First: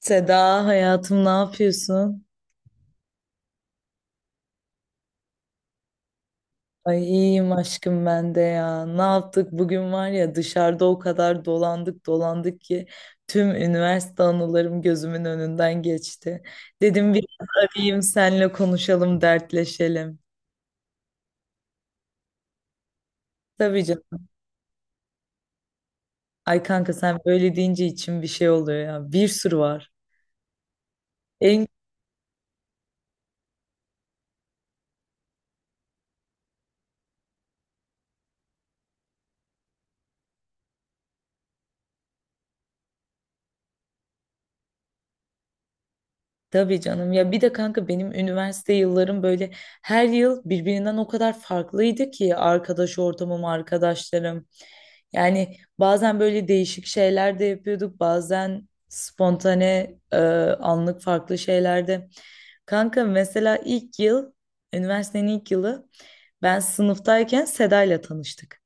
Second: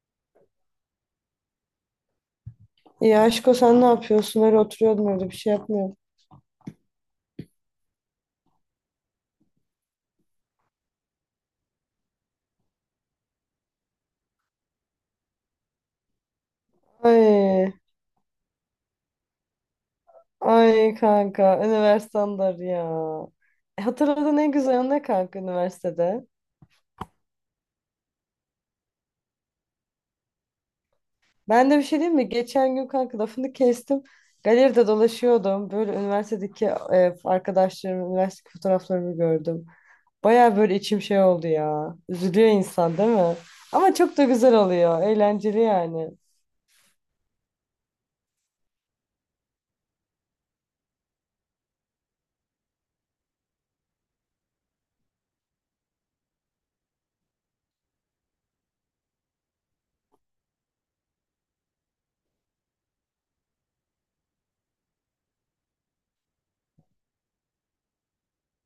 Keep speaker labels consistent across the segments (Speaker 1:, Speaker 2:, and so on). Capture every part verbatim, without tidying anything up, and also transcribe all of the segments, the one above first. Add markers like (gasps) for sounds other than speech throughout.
Speaker 1: Seda hayatım ne yapıyorsun?
Speaker 2: Ya aşko sen ne yapıyorsun? Öyle oturuyordum öyle bir şey yapmıyorum.
Speaker 1: Ay iyiyim aşkım ben de ya. Ne yaptık bugün var ya dışarıda o kadar dolandık dolandık ki tüm üniversite anılarım gözümün önünden geçti. Dedim biraz
Speaker 2: Ay,
Speaker 1: arayayım senle konuşalım dertleşelim.
Speaker 2: ay kanka üniversitedir ya. E,
Speaker 1: Tabii canım.
Speaker 2: Hatırladığın en güzel an ne kanka üniversitede?
Speaker 1: Ay kanka sen böyle deyince içim bir şey oluyor ya. Bir sürü var. En
Speaker 2: Ben de bir şey diyeyim mi? Geçen gün kanka lafını kestim. Galeride dolaşıyordum. Böyle üniversitedeki e, arkadaşlarımın üniversite fotoğraflarını gördüm. Baya böyle içim şey oldu ya. Üzülüyor insan değil mi? Ama çok da güzel oluyor. Eğlenceli yani.
Speaker 1: tabii canım ya bir de kanka benim üniversite yıllarım böyle her yıl birbirinden o kadar farklıydı ki arkadaş ortamım, arkadaşlarım. Yani bazen böyle değişik şeyler de yapıyorduk, bazen spontane e, anlık farklı şeyler de. Kanka mesela ilk yıl, üniversitenin ilk yılı ben sınıftayken Seda ile tanıştık.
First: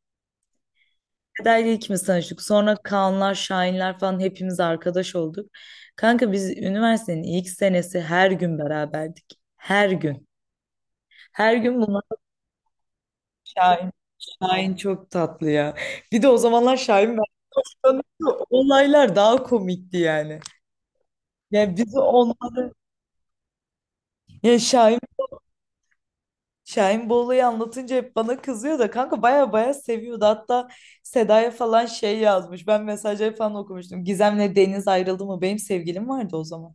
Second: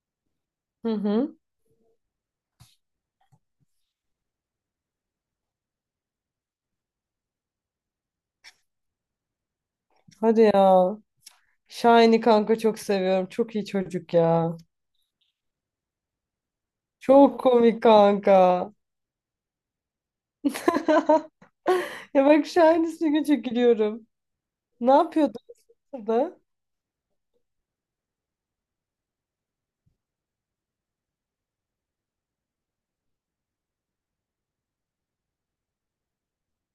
Speaker 2: Hı hı.
Speaker 1: Feda'yla ikimiz tanıştık. Sonra Kaanlar, Şahinler falan hepimiz arkadaş olduk. Kanka biz üniversitenin ilk senesi her gün beraberdik. Her gün.
Speaker 2: Hadi ya.
Speaker 1: Her gün bunlar
Speaker 2: Şahin'i kanka çok seviyorum. Çok iyi
Speaker 1: Şahin.
Speaker 2: çocuk ya.
Speaker 1: Şahin çok tatlı ya. Bir de o zamanlar Şahin ben
Speaker 2: Çok komik
Speaker 1: tanıyordu.
Speaker 2: kanka.
Speaker 1: Olaylar daha komikti yani.
Speaker 2: (laughs)
Speaker 1: Yani bizi
Speaker 2: Ya bak şu
Speaker 1: onları
Speaker 2: an ismini çok gülüyorum.
Speaker 1: ya
Speaker 2: Ne
Speaker 1: Şahin
Speaker 2: yapıyordu orada?
Speaker 1: Şahin bu olayı anlatınca hep bana kızıyor da kanka baya baya seviyordu. Hatta Seda'ya falan şey yazmış. Ben mesajları falan okumuştum. Gizem'le Deniz ayrıldı mı? Benim sevgilim vardı o zaman.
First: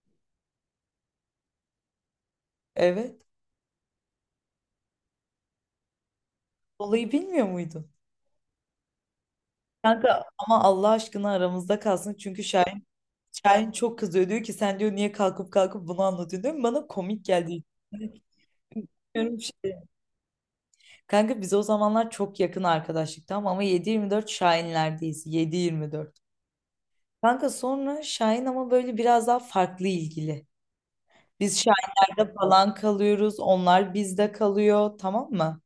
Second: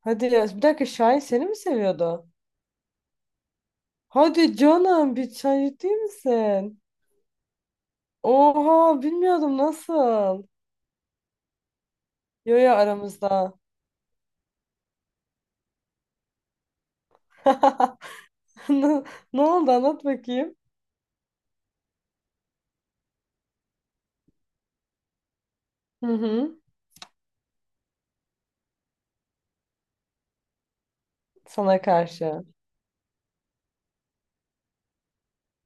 Speaker 2: Hadi ya bir dakika Şahin seni mi seviyordu?
Speaker 1: Evet.
Speaker 2: Hadi canım bir çay ciddi misin?
Speaker 1: Olayı bilmiyor muydun?
Speaker 2: Oha bilmiyordum
Speaker 1: Kanka
Speaker 2: nasıl?
Speaker 1: ama Allah aşkına aramızda kalsın. Çünkü
Speaker 2: Yo yo
Speaker 1: Şahin,
Speaker 2: aramızda.
Speaker 1: Şahin çok kızıyor. Diyor ki sen diyor niye kalkıp kalkıp bunu anlatıyorsun diyor. Bana komik geldi.
Speaker 2: (laughs) Ne,
Speaker 1: Bilmiyorum
Speaker 2: ne oldu
Speaker 1: şey.
Speaker 2: anlat bakayım.
Speaker 1: Kanka biz o zamanlar çok yakın arkadaşlık tamam ama yedi yirmi dört Şahinlerdeyiz.
Speaker 2: Hı
Speaker 1: yedi yirmi dört.
Speaker 2: hı.
Speaker 1: Kanka sonra Şahin ama böyle biraz daha farklı ilgili. Biz
Speaker 2: Sana
Speaker 1: Şahinlerde
Speaker 2: karşı.
Speaker 1: falan kalıyoruz. Onlar bizde kalıyor tamam mı?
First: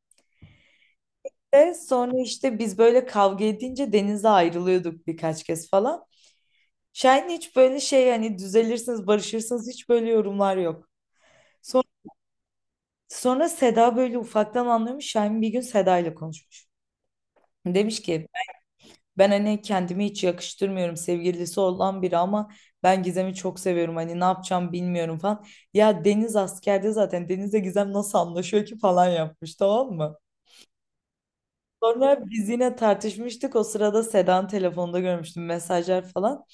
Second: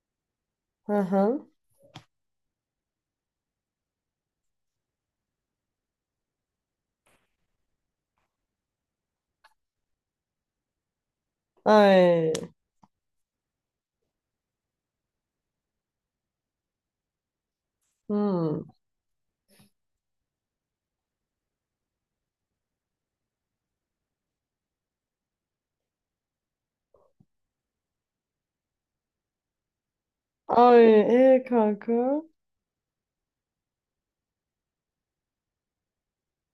Speaker 2: Hı hı.
Speaker 1: Ve sonra işte biz böyle kavga edince denize ayrılıyorduk birkaç kez falan. Şahin hiç böyle şey hani düzelirsiniz, barışırsınız hiç böyle yorumlar yok. Sonra,
Speaker 2: Ay.
Speaker 1: sonra Seda böyle ufaktan anlıyormuş. Şahin bir gün Seda ile konuşmuş. Demiş ki
Speaker 2: Hı.
Speaker 1: ben hani kendimi hiç yakıştırmıyorum sevgilisi olan biri ama ben Gizem'i çok seviyorum. Hani ne yapacağım bilmiyorum falan. Ya Deniz askerde zaten Deniz'le Gizem nasıl anlaşıyor ki falan yapmış tamam mı?
Speaker 2: Ay e kanka.
Speaker 1: Sonra biz yine tartışmıştık. O sırada Sedan telefonda görmüştüm mesajlar falan.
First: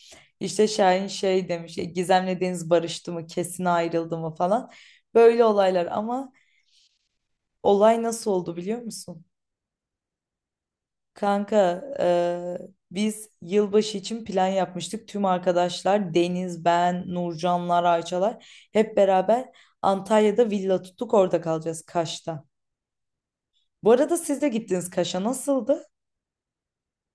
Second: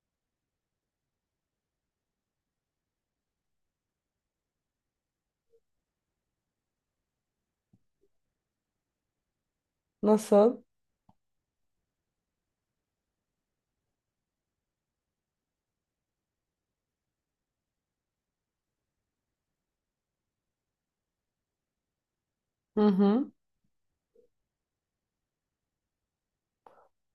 Speaker 1: İşte Şahin şey demiş, "E, Gizem'le Deniz barıştı mı, kesin ayrıldı mı falan. Böyle olaylar ama olay nasıl oldu biliyor musun?
Speaker 2: Nasıl?
Speaker 1: Kanka e, biz yılbaşı için plan yapmıştık. Tüm arkadaşlar Deniz, ben, Nurcanlar, Ayçalar hep beraber Antalya'da villa tuttuk orada kalacağız Kaş'ta.
Speaker 2: Hı hı.
Speaker 1: Bu arada siz de gittiniz Kaş'a nasıldı?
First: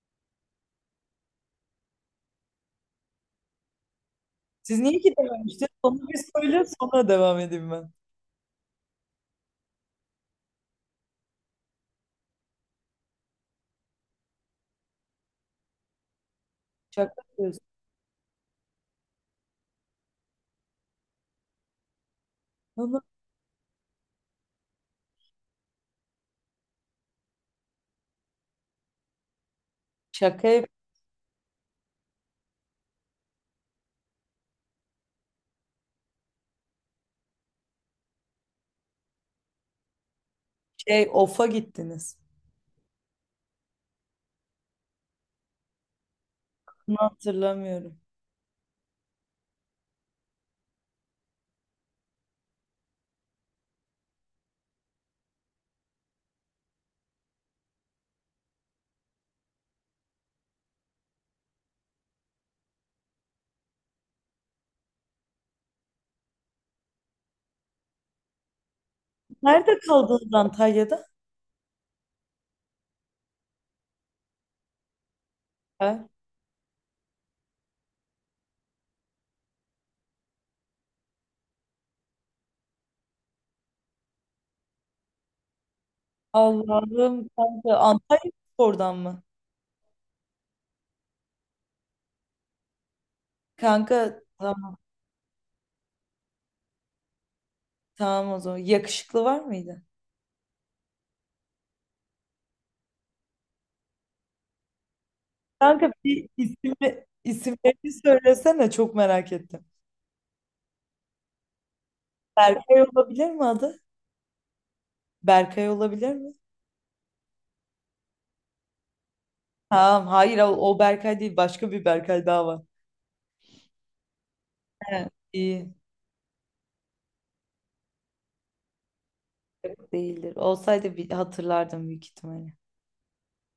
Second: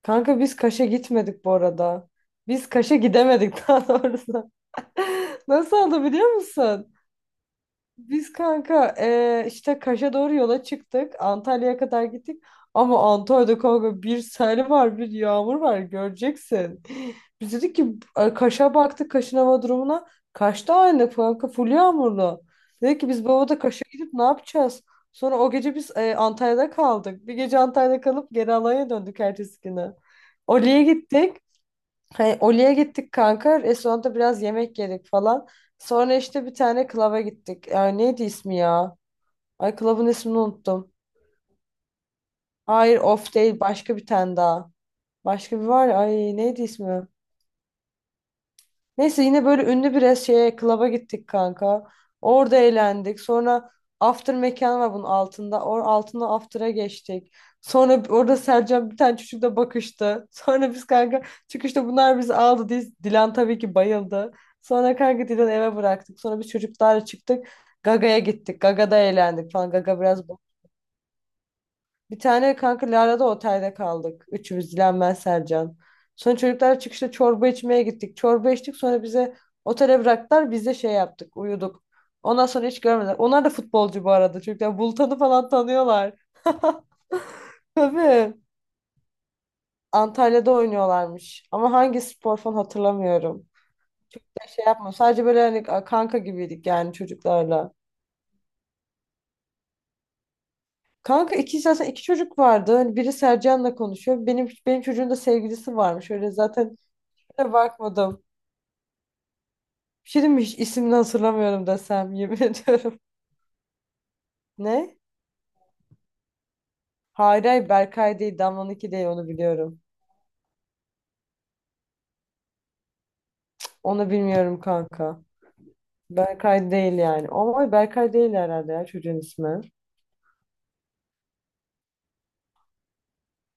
Speaker 2: Kanka biz Kaş'a gitmedik bu arada. Biz Kaş'a gidemedik (laughs) daha doğrusu.
Speaker 1: Siz niye ki
Speaker 2: (laughs)
Speaker 1: dememiştiniz?
Speaker 2: Nasıl
Speaker 1: Onu
Speaker 2: oldu
Speaker 1: bir
Speaker 2: biliyor
Speaker 1: söyle
Speaker 2: musun?
Speaker 1: sonra devam edeyim ben.
Speaker 2: Biz kanka eee, işte Kaş'a doğru yola çıktık. Antalya'ya kadar gittik. Ama Antalya'da kanka bir sel var, bir yağmur var. Göreceksin.
Speaker 1: Şaka
Speaker 2: Biz
Speaker 1: yapıyorsun.
Speaker 2: dedik ki e, Kaş'a baktık, Kaş'ın hava durumuna. Kaş'ta aynı kanka full yağmurlu.
Speaker 1: Onu
Speaker 2: Dedik ki biz bu havada Kaş'a gidip ne yapacağız? Sonra o gece biz e, Antalya'da kaldık. Bir gece Antalya'da kalıp geri Alanya'ya döndük ertesi günü.
Speaker 1: şaka yap-
Speaker 2: Oli'ye gittik. Hani Oli'ye gittik kanka. Restoranda biraz yemek yedik falan. Sonra işte bir tane klaba gittik. Ay neydi ismi ya? Ay klabın ismini unuttum.
Speaker 1: şey ofa gittiniz.
Speaker 2: Hayır off değil başka bir tane daha. Başka bir var ya. Ay neydi
Speaker 1: Bunu
Speaker 2: ismi?
Speaker 1: hatırlamıyorum.
Speaker 2: Neyse yine böyle ünlü bir res- şeye klaba gittik kanka. Orada eğlendik. Sonra after mekan var bunun altında. Or altında after'a geçtik. Sonra b- orada Sercan bir tane çocukla bakıştı. (laughs) Sonra biz kanka çıkışta bunlar bizi aldı. Diz, Dilan tabii ki bayıldı. Sonra kanka Dilan'ı eve bıraktık. Sonra biz çocuklarla çıktık. Gaga'ya gittik. Gaga'da eğlendik falan.
Speaker 1: Nerede
Speaker 2: Gaga biraz
Speaker 1: kaldınız Antalya'da?
Speaker 2: bir tane kanka Lara'da otelde kaldık. Üçümüz Dilan ben Sercan.
Speaker 1: Ha?
Speaker 2: Sonra çocuklar çıkışta çorba içmeye gittik. Çorba içtik sonra bize otele bıraktılar. Biz de şey yaptık uyuduk. Ondan sonra hiç görmediler. Onlar da futbolcu bu arada. Çocuklar Bultan'ı falan tanıyorlar. (laughs)
Speaker 1: Allah'ım kanka Antalya
Speaker 2: Tabii.
Speaker 1: oradan mı?
Speaker 2: Antalya'da oynuyorlarmış. Ama hangi spor falan hatırlamıyorum.
Speaker 1: Kanka
Speaker 2: Şey şey
Speaker 1: tamam,
Speaker 2: yapma. Sadece böyle hani kanka gibiydik yani çocuklarla.
Speaker 1: tamam o zaman. Yakışıklı var mıydı?
Speaker 2: Kanka iki zaten iki çocuk vardı. Hani biri Sercan'la konuşuyor. Benim benim çocuğun da sevgilisi
Speaker 1: Kanka
Speaker 2: varmış.
Speaker 1: bir
Speaker 2: Öyle zaten
Speaker 1: isimle,
Speaker 2: kusura
Speaker 1: isimlerini
Speaker 2: bakmadım.
Speaker 1: söylesene çok merak ettim.
Speaker 2: Bir şey diyeyim mi? Hiç ismini hatırlamıyorum desem yemin (laughs)
Speaker 1: Berkay
Speaker 2: ediyorum.
Speaker 1: olabilir mi adı?
Speaker 2: Ne?
Speaker 1: Berkay olabilir mi?
Speaker 2: Hayır hayır Berkay değil. Damla'nınki değil onu biliyorum.
Speaker 1: Tamam hayır o, o Berkay değil başka bir Berkay daha var.
Speaker 2: Onu bilmiyorum
Speaker 1: He,
Speaker 2: kanka.
Speaker 1: iyi.
Speaker 2: Berkay değil yani. Ama Berkay değil herhalde ya çocuğun ismi.
Speaker 1: Değildir. Olsaydı bir hatırlardım büyük ihtimalle.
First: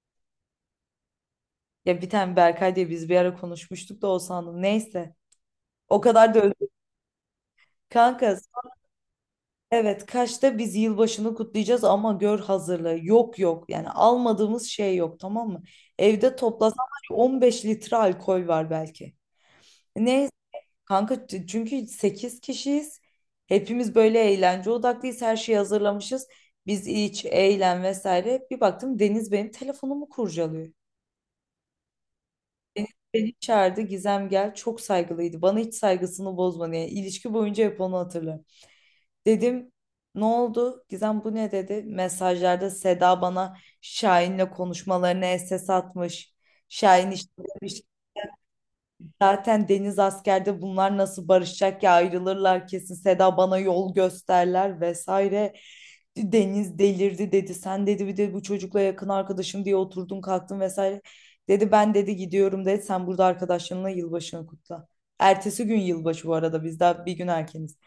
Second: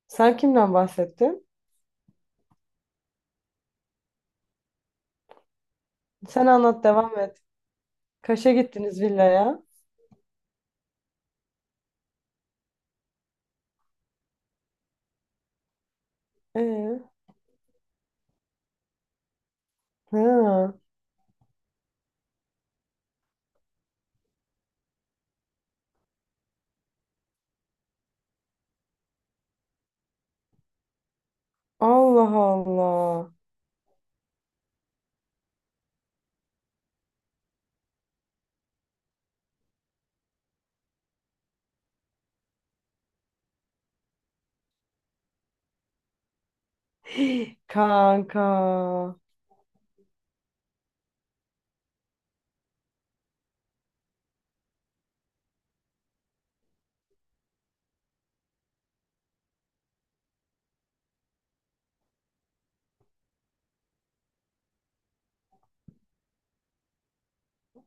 Speaker 2: Sen kimden bahsettin?
Speaker 1: Ya bir tane Berkay diye biz bir ara konuşmuştuk da o sandım. Neyse. O kadar da
Speaker 2: Sen
Speaker 1: özür.
Speaker 2: anlat devam et.
Speaker 1: Kanka
Speaker 2: Kaş'a gittiniz villaya.
Speaker 1: evet Kaş'ta biz yılbaşını kutlayacağız ama gör hazırlığı. Yok yok. Yani almadığımız şey yok tamam mı? Evde toplasan var
Speaker 2: Ee,
Speaker 1: ya 15 litre alkol var belki. Neyse
Speaker 2: ha.
Speaker 1: kanka t- çünkü sekiz kişiyiz. Hepimiz böyle eğlence odaklıyız. Her şeyi hazırlamışız. Biz iç, eğlen vesaire. Bir baktım Deniz benim telefonumu kurcalıyor.
Speaker 2: Allah
Speaker 1: Beni,
Speaker 2: Allah.
Speaker 1: beni çağırdı Gizem gel çok saygılıydı bana hiç saygısını bozma yani ilişki boyunca hep onu hatırlarım. Dedim ne oldu Gizem bu ne dedi mesajlarda Seda bana Şahin'le konuşmalarını S S atmış. Şahin işte
Speaker 2: (gasps)
Speaker 1: demiş
Speaker 2: Kanka.
Speaker 1: zaten Deniz askerde bunlar nasıl barışacak ya ayrılırlar kesin Seda bana yol gösterler vesaire. Deniz delirdi dedi sen dedi bir de bu çocukla yakın arkadaşım diye oturdun kalktın vesaire. Dedi ben dedi gidiyorum dedi sen burada arkadaşlarınla yılbaşını kutla. Ertesi gün yılbaşı bu arada biz daha bir gün erkeniz.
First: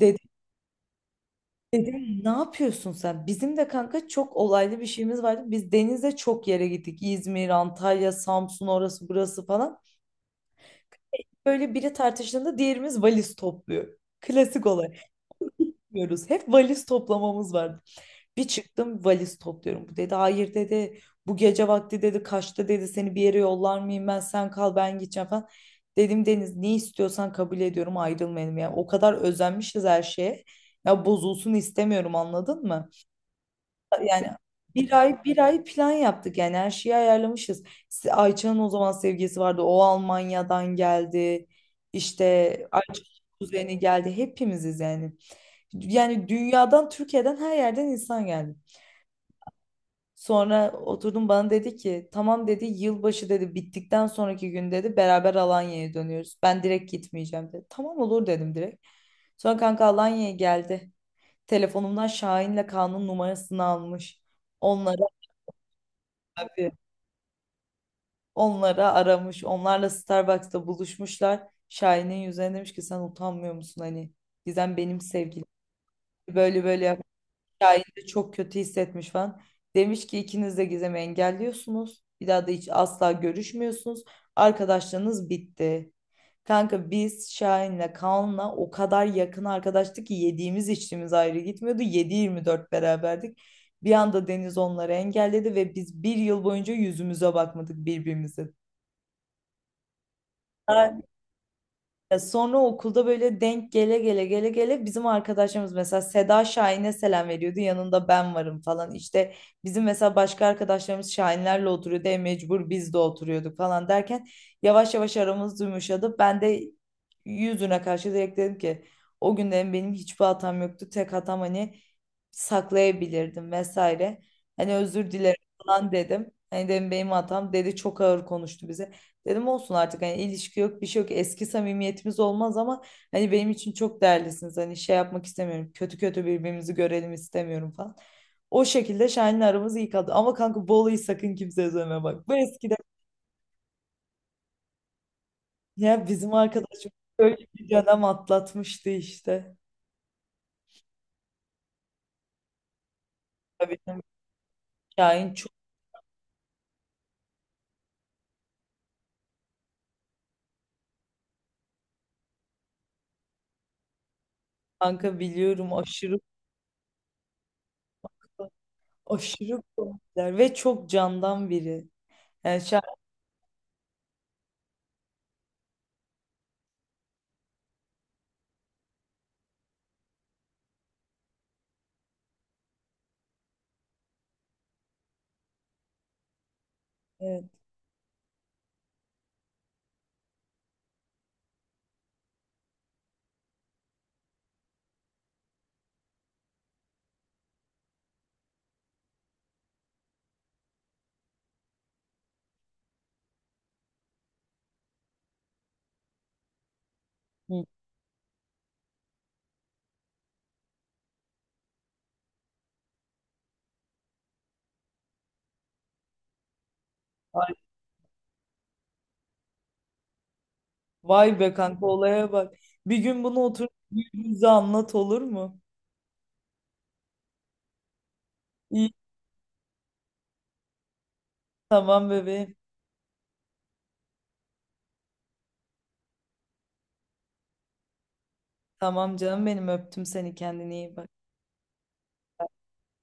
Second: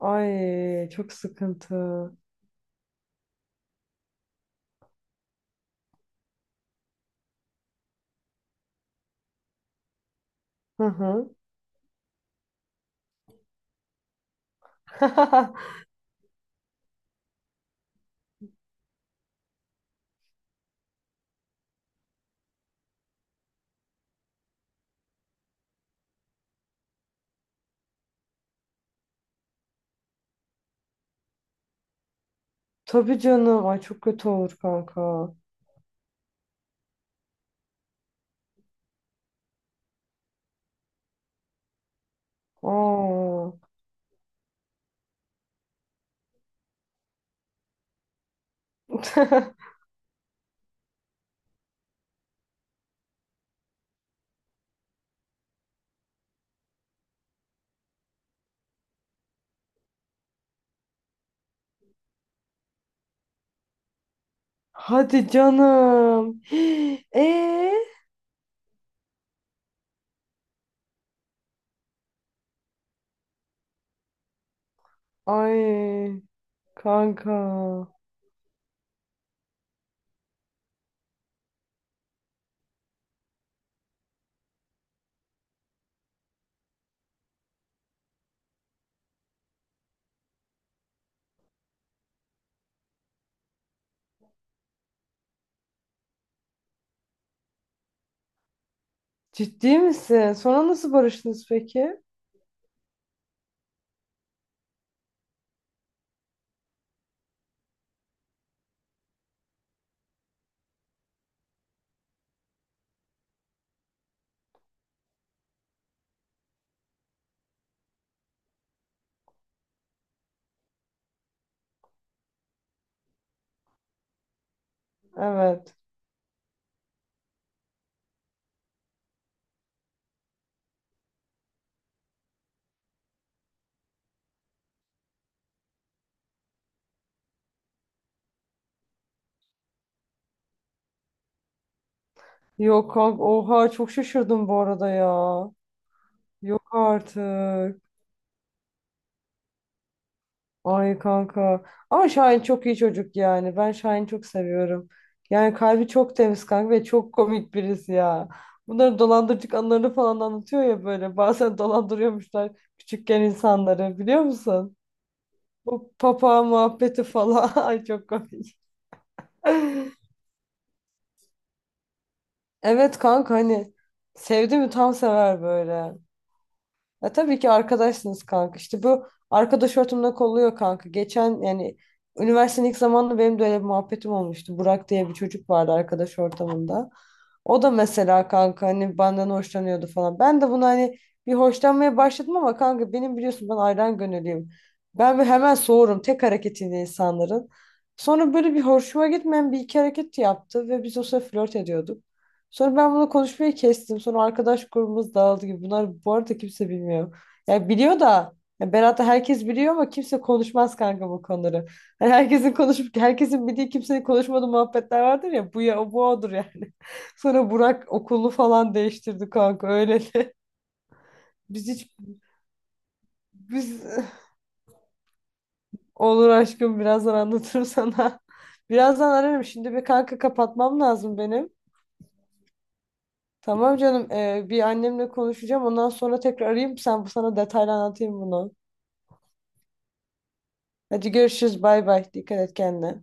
Speaker 1: Dedi,
Speaker 2: Ay çok sıkıntı.
Speaker 1: dedim ne yapıyorsun sen? Bizim de kanka çok olaylı bir şeyimiz vardı. Biz denize çok yere gittik. İzmir, Antalya, Samsun orası burası falan.
Speaker 2: Hı hı.
Speaker 1: Böyle biri tartıştığında diğerimiz valiz topluyor. Klasik olarak
Speaker 2: (laughs)
Speaker 1: yapıyoruz. Hep valiz toplamamız vardı. Bir çıktım valiz topluyorum. Bu dedi hayır dedi. Bu gece vakti dedi kaçta dedi seni bir yere yollar mıyım ben sen kal ben gideceğim falan. Dedim Deniz ne istiyorsan kabul ediyorum ayrılmayalım. Yani o kadar özenmişiz her şeye. Ya bozulsun istemiyorum anladın mı?
Speaker 2: Tabii canım. Ay çok
Speaker 1: Yani
Speaker 2: kötü olur
Speaker 1: bir ay
Speaker 2: kanka.
Speaker 1: bir ay plan yaptık yani her şeyi ayarlamışız. Se- Ayça'nın o zaman sevgilisi vardı. O Almanya'dan geldi. İşte Ayça'nın
Speaker 2: Aa.
Speaker 1: kuzeni geldi. Hepimiziz yani. Yani dünyadan, Türkiye'den her yerden insan geldi.
Speaker 2: (laughs)
Speaker 1: Sonra oturdum bana dedi ki tamam dedi yılbaşı dedi bittikten sonraki gün dedi beraber Alanya'ya dönüyoruz. Ben direkt gitmeyeceğim dedi. Tamam olur dedim direkt. Sonra kanka Alanya'ya geldi. Telefonumdan Şahin'le Kaan'ın numarasını almış. Onlara
Speaker 2: Hadi canım. (gasps) Ee?
Speaker 1: Onlara aramış. Onlarla Starbucks'ta buluşmuşlar. Şahin'in yüzüne demiş ki sen utanmıyor musun hani Gizem benim sevgilim.
Speaker 2: Ay
Speaker 1: Böyle böyle yapmış.
Speaker 2: kanka.
Speaker 1: Şahin de çok kötü hissetmiş falan. Demiş ki ikiniz de Gizem'i engelliyorsunuz. Bir daha da hiç asla görüşmüyorsunuz. Arkadaşlığınız bitti. Kanka biz Şahin'le Kaan'la o kadar yakın arkadaştık ki yediğimiz içtiğimiz ayrı gitmiyordu. Yedi yirmi dört beraberdik. Bir anda Deniz onları engelledi ve biz bir yıl boyunca yüzümüze bakmadık birbirimize.
Speaker 2: Ciddi misin? Sonra nasıl barıştınız peki?
Speaker 1: Ya sonra okulda böyle denk gele gele gele gele bizim arkadaşlarımız mesela Seda Şahin'e selam veriyordu yanında ben varım falan işte bizim mesela başka arkadaşlarımız Şahinlerle oturuyordu e mecbur biz de oturuyorduk falan derken yavaş yavaş aramız yumuşadı ben de yüzüne karşı direkt dedim ki o günden benim hiçbir hatam yoktu tek hatam hani saklayabilirdim vesaire hani özür dilerim
Speaker 2: Evet.
Speaker 1: falan dedim hani dedim benim hatam dedi çok ağır konuştu bize. Dedim olsun artık hani ilişki yok bir şey yok eski samimiyetimiz olmaz ama hani benim için çok değerlisiniz hani şey yapmak istemiyorum kötü kötü birbirimizi görelim istemiyorum falan. O şekilde Şahin'le aramız iyi kaldı ama kanka Bolu'yu sakın kimseye söyleme bak. Bu eskiden
Speaker 2: Yok kanka. Oha çok şaşırdım bu arada ya.
Speaker 1: ya bizim
Speaker 2: Yok
Speaker 1: arkadaşım böyle bir
Speaker 2: artık.
Speaker 1: dönem atlatmıştı işte.
Speaker 2: Ay kanka. Ama Şahin çok iyi çocuk yani. Ben
Speaker 1: Tabii canım,
Speaker 2: Şahin'i çok seviyorum.
Speaker 1: Şahin çok
Speaker 2: Yani kalbi çok temiz kanka ve çok komik birisi ya. Bunların dolandırıcılık anılarını falan anlatıyor ya böyle. (laughs) Bazen dolandırıyormuşlar küçükken insanları biliyor musun?
Speaker 1: kanka biliyorum
Speaker 2: Bu
Speaker 1: aşırı
Speaker 2: papa muhabbeti falan. (laughs) Ay çok komik.
Speaker 1: aşırı komikler ve çok candan biri. Yani Şahin
Speaker 2: Evet kanka hani sevdi mi tam sever böyle. Ya tabii ki arkadaşsınız kanka. İşte bu arkadaş ortamında kolluyor kanka. Geçen yani üniversitenin ilk zamanında benim de öyle bir muhabbetim olmuştu. Burak diye bir çocuk vardı arkadaş ortamında.
Speaker 1: evet.
Speaker 2: O da mesela kanka hani benden hoşlanıyordu falan. Ben de bunu hani bir hoşlanmaya başladım ama kanka benim biliyorsun ben ayran gönüllüyüm. Ben bir hemen soğurum tek hareketiyle insanların. Sonra böyle bir hoşuma gitmeyen bir iki hareket yaptı ve biz o sıra flört ediyorduk. Sonra ben bunu konuşmayı kestim. Sonra arkadaş grubumuz dağıldı gibi. Bunlar bu arada kimse bilmiyor. Yani biliyor da ya Berat'ı herkes biliyor ama kimse konuşmaz kanka bu konuları. Hani herkesin konuşup herkesin bildiği kimsenin konuşmadığı muhabbetler vardır ya bu ya bu odur yani. (laughs) Sonra Burak okulunu falan değiştirdi kanka öyle de.
Speaker 1: Vay
Speaker 2: (laughs)
Speaker 1: be
Speaker 2: Biz
Speaker 1: kanka
Speaker 2: hiç
Speaker 1: olaya bak. Bir gün bunu otur
Speaker 2: biz
Speaker 1: bize anlat olur mu?
Speaker 2: olur aşkım birazdan anlatırım sana. (laughs)
Speaker 1: İyi
Speaker 2: Birazdan ararım şimdi bir kanka kapatmam lazım benim.
Speaker 1: tamam bebeğim.
Speaker 2: Tamam canım. E, bir annemle konuşacağım. Ondan sonra tekrar arayayım. Sen sana detaylı anlatayım bunu.
Speaker 1: Tamam canım benim öptüm seni kendine iyi bak.
Speaker 2: Hadi görüşürüz. Bay bay. Dikkat et kendine.